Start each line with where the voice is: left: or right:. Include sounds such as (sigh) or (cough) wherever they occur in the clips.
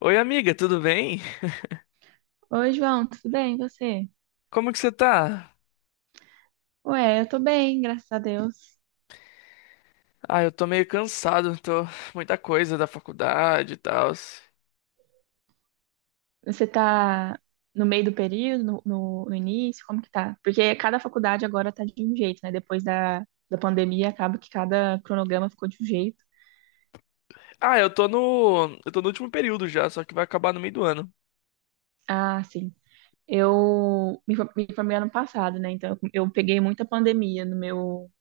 left: Oi, amiga, tudo bem?
right: Oi, João, tudo bem? E você?
left: Como que você tá?
right: Ué, eu tô bem, graças a Deus.
left: Eu tô meio cansado, tô muita coisa da faculdade e tal.
right: Você tá no meio do período, no início? Como que tá? Porque cada faculdade agora tá de um jeito, né? Depois da pandemia, acaba que cada cronograma ficou de um jeito.
left: Eu tô no último período já, só que vai acabar no meio do ano.
right: Ah, sim. Me formei ano passado, né? Então eu peguei muita pandemia no meu,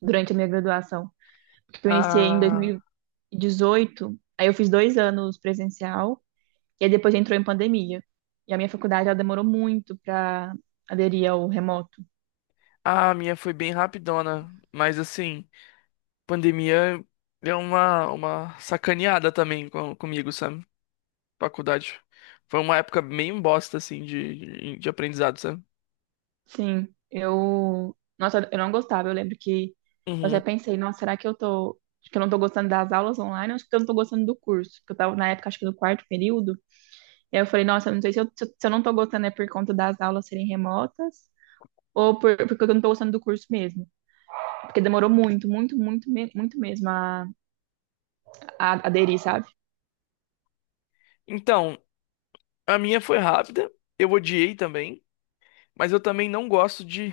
right: durante a minha graduação. Porque eu iniciei em
left: Ah,
right: 2018, aí eu fiz 2 anos presencial. E aí depois entrou em pandemia. E a minha faculdade, ela demorou muito para aderir ao remoto.
left: a minha foi bem rapidona, mas assim, pandemia deu uma sacaneada também comigo, sabe? Faculdade. Foi uma época meio bosta assim de aprendizado, sabe?
right: Sim, eu... Nossa, eu não gostava. Eu lembro que eu até
left: Uhum.
right: pensei, nossa, será que eu tô... Que eu não tô gostando das aulas online, ou acho que eu não tô gostando do curso. Porque eu tava, na época, acho que no quarto período. E aí eu falei, nossa, eu não sei se eu não tô gostando é por conta das aulas serem remotas, ou porque eu não tô gostando do curso mesmo. Porque demorou muito, muito, muito mesmo a aderir, sabe?
left: Então, a minha foi rápida, eu odiei também, mas eu também não gosto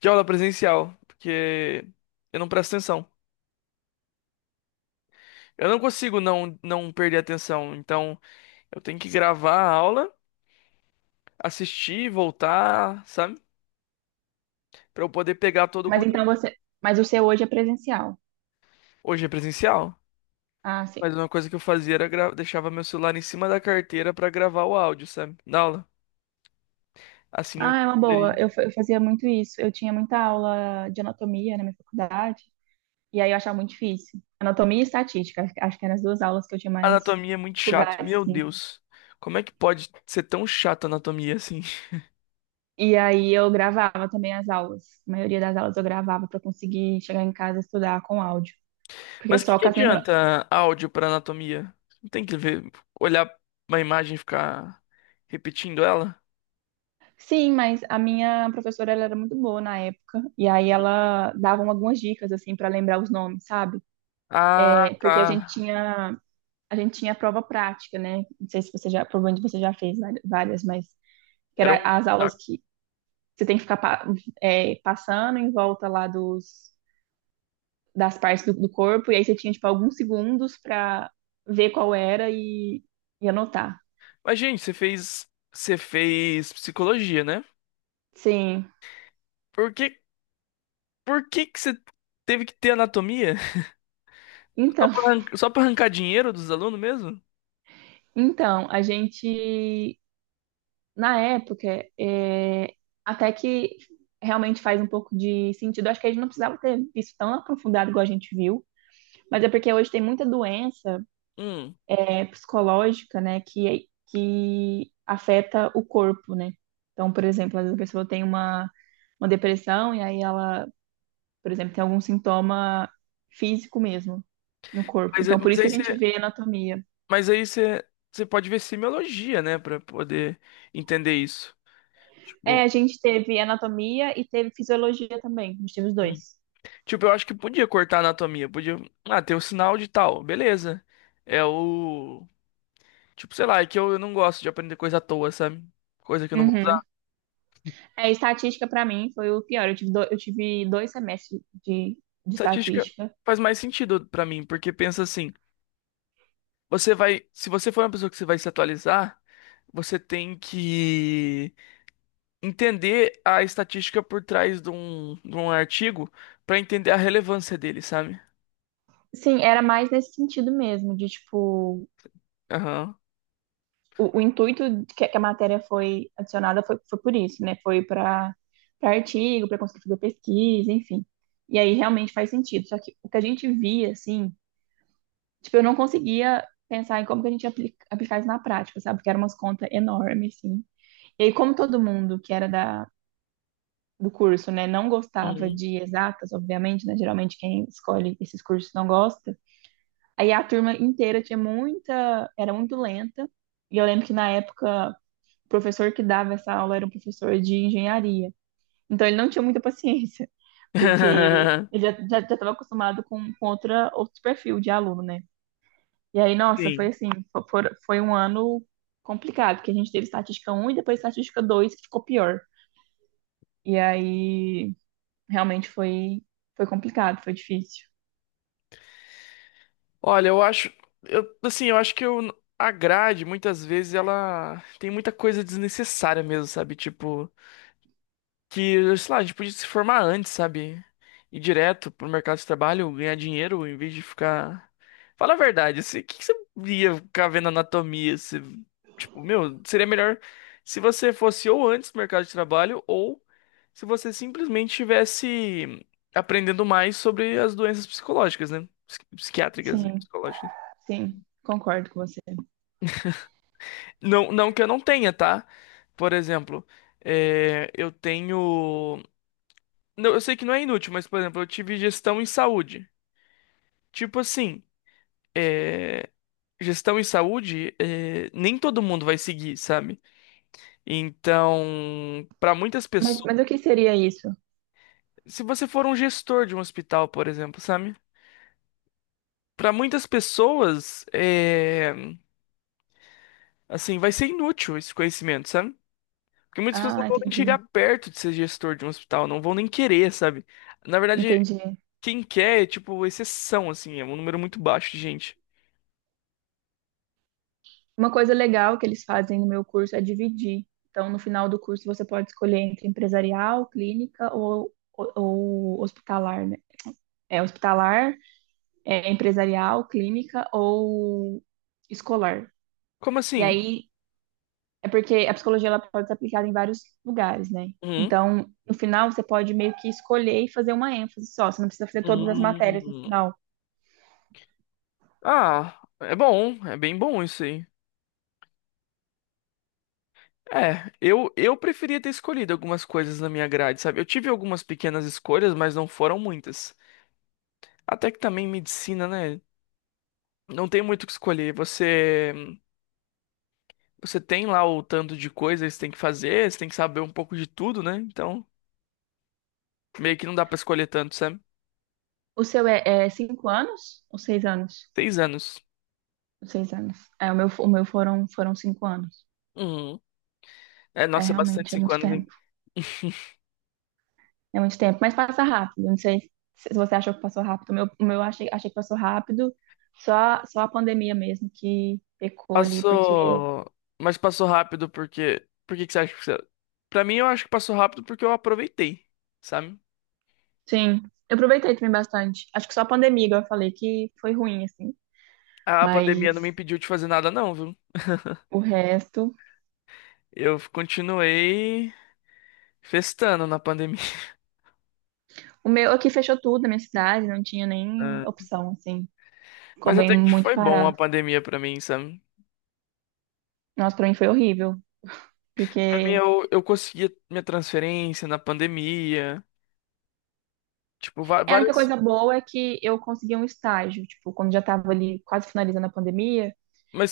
left: de aula presencial, porque eu não presto atenção. Eu não consigo não perder a atenção, então eu tenho que gravar a aula, assistir, voltar, sabe? Pra eu poder pegar todo o
right: Mas então
left: conteúdo.
right: você... Mas o seu hoje é presencial.
left: Hoje é presencial,
right: Ah, sim.
left: mas uma coisa que eu fazia era deixava meu celular em cima da carteira pra gravar o áudio, sabe? Na aula. Assim eu
right: Ah, é uma boa.
left: poderia.
right: Eu fazia muito isso. Eu tinha muita aula de anatomia na minha faculdade, e aí eu achava muito difícil. Anatomia e estatística, acho que eram as duas aulas que eu tinha mais
left: Anatomia é muito chato.
right: dificuldade,
left: Meu
right: assim.
left: Deus. Como é que pode ser tão chato a anatomia assim?
right: E aí eu gravava também as aulas. A maioria das aulas eu gravava para conseguir chegar em casa e estudar com áudio. Porque
left: Mas o que
right: só
left: que
right: com as minhas...
left: adianta áudio pra anatomia? Não tem que ver, olhar uma imagem e ficar repetindo ela?
right: Sim, mas a minha professora ela era muito boa na época, e aí
left: Sim.
right: ela dava algumas dicas assim para lembrar os nomes, sabe?
left: Ah,
right: É,
left: tá.
right: porque a gente tinha a prova prática, né? Não sei se você já, provavelmente você já fez várias, mas que
left: Era
right: era
left: um
right: as aulas
left: saco.
right: que você tem que ficar pa- é, passando em volta lá das partes do corpo, e aí você tinha, tipo, alguns segundos para ver qual era e anotar.
left: Mas, gente, você fez psicologia, né?
right: Sim.
left: Por que, por que que você teve que ter anatomia? (laughs) Só
right: Então,
left: pra, só pra arrancar dinheiro dos alunos mesmo?
right: (laughs) então, a gente, na época, é, até que realmente faz um pouco de sentido, acho que a gente não precisava ter visto tão aprofundado igual a gente viu, mas é porque hoje tem muita doença
left: Hum.
right: é, psicológica, né, que afeta o corpo, né? Então, por exemplo, às vezes a pessoa tem uma depressão e aí ela, por exemplo, tem algum sintoma físico mesmo no corpo.
left: Mas, é-
right: Então, por
left: mas
right: isso
left: aí
right: que a
left: você,
right: gente vê anatomia.
left: mas aí você, você pode ver semiologia, né? Pra poder entender isso.
right: É,
left: Tipo.
right: a gente teve anatomia e teve fisiologia também. A gente teve os dois.
left: Tipo, eu acho que podia cortar a anatomia, podia. Ah, tem o sinal de tal, beleza. É o. Tipo, sei lá, é que eu não gosto de aprender coisa à toa, sabe? Coisa que eu não vou usar.
right: Uhum. É, estatística para mim foi o pior. Eu tive dois semestres de
left: Estatística
right: estatística.
left: faz mais sentido pra mim, porque pensa assim, você vai. Se você for uma pessoa que você vai se atualizar, você tem que entender a estatística por trás de de um artigo pra entender a relevância dele, sabe?
right: Sim, era mais nesse sentido mesmo, de tipo,
left: Aham.
right: o intuito que a matéria foi adicionada foi, foi por isso, né? Foi para artigo, para conseguir fazer pesquisa, enfim. E aí realmente faz sentido. Só que o que a gente via, assim, tipo, eu não conseguia pensar em como que a gente aplicar isso na prática, sabe? Porque eram umas contas enormes, assim. E aí, como todo mundo que era do curso, né, não gostava
left: Uhum.
right: de exatas, obviamente, né? Geralmente quem escolhe esses cursos não gosta. Aí a turma inteira tinha muita, era muito lenta. E eu lembro que na época o professor que dava essa aula era um professor de engenharia. Então ele não tinha muita paciência, porque
left: (laughs)
right: ele já estava acostumado com outra, outro perfil de aluno, né? E aí, nossa, foi
left: Sim.
right: assim, foi um ano complicado, porque a gente teve estatística um e depois estatística 2 que ficou pior. E aí, realmente foi, foi complicado, foi difícil.
left: Olha, eu acho, eu, assim, eu acho a grade, muitas vezes, ela tem muita coisa desnecessária mesmo, sabe? Tipo, que, sei lá, a gente podia se formar antes, sabe? Ir direto pro mercado de trabalho, ganhar dinheiro, em vez de ficar... Fala a verdade, assim, o que que você ia ficar vendo anatomia? Você, tipo, meu, seria melhor se você fosse ou antes do mercado de trabalho, ou se você simplesmente estivesse aprendendo mais sobre as doenças psicológicas, né? Psiquiátricas e
right: Sim,
left: psicológicas.
right: sim, concordo com você.
left: Não, não que eu não tenha, tá? Por exemplo, é, eu tenho. Não, eu sei que não é inútil, mas, por exemplo, eu tive gestão em saúde. Tipo assim, é, gestão em saúde, é, nem todo mundo vai seguir, sabe? Então, pra muitas pessoas.
right: Mas o que seria isso?
left: Se você for um gestor de um hospital, por exemplo, sabe? Pra muitas pessoas, é, assim, vai ser inútil esse conhecimento, sabe? Porque muitas pessoas não
right: Ah,
left: vão nem chegar
right: entendi,
left: perto de ser gestor de um hospital, não vão nem querer, sabe? Na verdade,
right: entendi.
left: quem quer é, tipo, exceção, assim, é um número muito baixo de gente.
right: Uma coisa legal que eles fazem no meu curso é dividir. Então, no final do curso, você pode escolher entre empresarial, clínica ou hospitalar, né? É hospitalar, é empresarial, clínica ou escolar.
left: Como
right: E
left: assim?
right: aí, é porque a psicologia ela pode ser aplicada em vários lugares, né?
left: Hum,
right: Então, no final, você pode meio que escolher e fazer uma ênfase só. Você não precisa fazer todas as matérias no
left: hum.
right: final.
left: Ah, é bom, é bem bom isso aí. É, eu preferia ter escolhido algumas coisas na minha grade, sabe? Eu tive algumas pequenas escolhas, mas não foram muitas. Até que também medicina, né? Não tem muito o que escolher. Você, você tem lá o tanto de coisas que você tem que fazer, você tem que saber um pouco de tudo, né? Então, meio que não dá pra escolher tanto, sabe?
right: O seu é, é 5 anos ou 6 anos?
left: 6 anos.
right: 6 anos. É, o meu foram, foram 5 anos.
left: Uhum. É,
right: É
left: nossa, é bastante
right: realmente, é
left: cinco
right: muito
left: anos, hein?
right: tempo. É muito tempo, mas passa rápido. Não sei se você achou que passou rápido. O meu eu achei, achei que passou rápido. Só a pandemia mesmo que pecou ali, porque.
left: Passou. Mas passou rápido porque. Por que que você acha que você. Pra mim, eu acho que passou rápido porque eu aproveitei, sabe?
right: Sim, eu aproveitei também bastante. Acho que só a pandemia, igual eu falei, que foi ruim, assim.
left: A pandemia não me
right: Mas
left: impediu de fazer nada, não, viu?
right: o resto.
left: Eu continuei festando na pandemia. (laughs)
right: O meu aqui fechou tudo na minha cidade, não tinha nem
left: Ah.
right: opção, assim. Ficou
left: Mas
right: bem
left: até que
right: muito
left: foi bom a
right: parado.
left: pandemia pra mim, sabe?
right: Nossa, pra mim foi horrível,
left: Pra mim,
right: porque.
left: eu consegui minha transferência na pandemia. Tipo,
right: É, a única
left: várias.
right: coisa boa é que eu consegui um estágio, tipo, quando já tava ali quase finalizando a pandemia.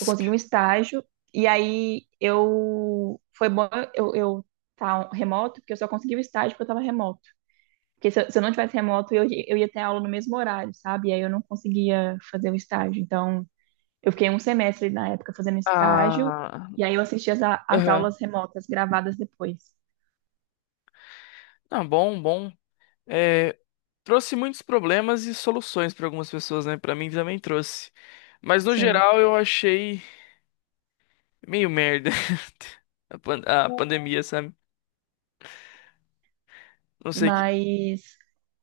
right: Eu consegui um estágio, e aí eu. Foi bom eu tá remoto, porque eu só consegui o estágio porque eu tava remoto. Porque se eu não tivesse remoto, eu ia ter aula no mesmo horário, sabe? E aí eu não conseguia fazer o estágio. Então, eu fiquei um semestre na época fazendo estágio,
left: Ah.
right: e aí eu assisti as
left: Aham.
right: aulas remotas gravadas depois.
left: Não, bom, bom. É trouxe muitos problemas e soluções pra algumas pessoas, né? Pra mim também trouxe. Mas no
right: Sim.
left: geral eu achei meio merda (laughs) a pandemia, sabe? Não sei que.
right: Mas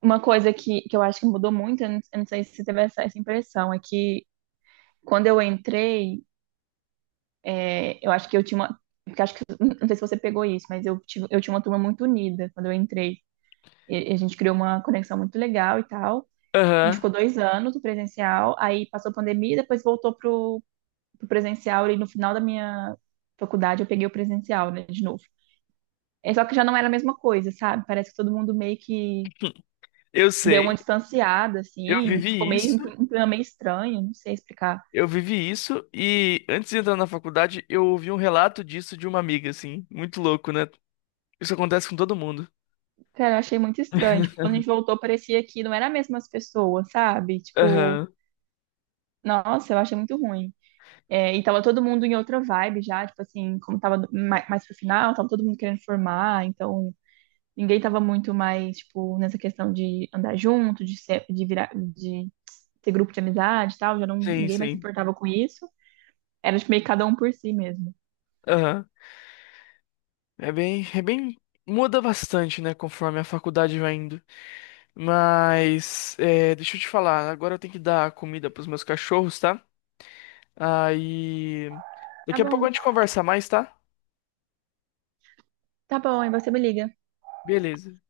right: uma coisa que eu acho que mudou muito, eu não sei se você teve essa impressão, é que quando eu entrei, é, eu acho que eu tinha uma. Porque acho que, não sei se você pegou isso, mas eu tinha uma turma muito unida quando eu entrei. E a gente criou uma conexão muito legal e tal. A gente
left: Aham,
right: ficou 2 anos no presencial, aí passou a pandemia, depois voltou pro presencial e no final da minha faculdade eu peguei o presencial, né, de novo. É só que já não era a mesma coisa, sabe? Parece que todo mundo meio que
left: eu
right: deu uma
left: sei.
right: distanciada,
left: Eu
right: assim, ficou
left: vivi
right: meio um
left: isso.
right: clima meio estranho, não sei explicar.
left: Eu vivi isso e antes de entrar na faculdade eu ouvi um relato disso de uma amiga, assim, muito louco, né? Isso acontece com todo mundo.
right: Cara, eu achei muito estranho. Tipo, quando a gente voltou, parecia que não eram as mesmas pessoas, sabe? Tipo,
left: Aham,
right: nossa, eu achei muito ruim. É, e tava todo mundo em outra vibe já, tipo assim, como tava mais pro final, tava todo mundo querendo formar, então ninguém tava muito mais, tipo, nessa questão de andar junto, de ser, de virar, de ser grupo de amizade e tal, já não,
left: sim,
right: ninguém mais se
left: sim.
right: importava com isso. Era, tipo, meio que cada um por si mesmo.
left: Aham. É bem, muda bastante, né, conforme a faculdade vai indo. Mas, é, deixa eu te falar, agora eu tenho que dar comida pros meus cachorros, tá? Aí.
right: Tá
left: Daqui a pouco
right: bom,
left: a gente conversa mais, tá?
right: tá bom, aí você me liga.
left: Beleza.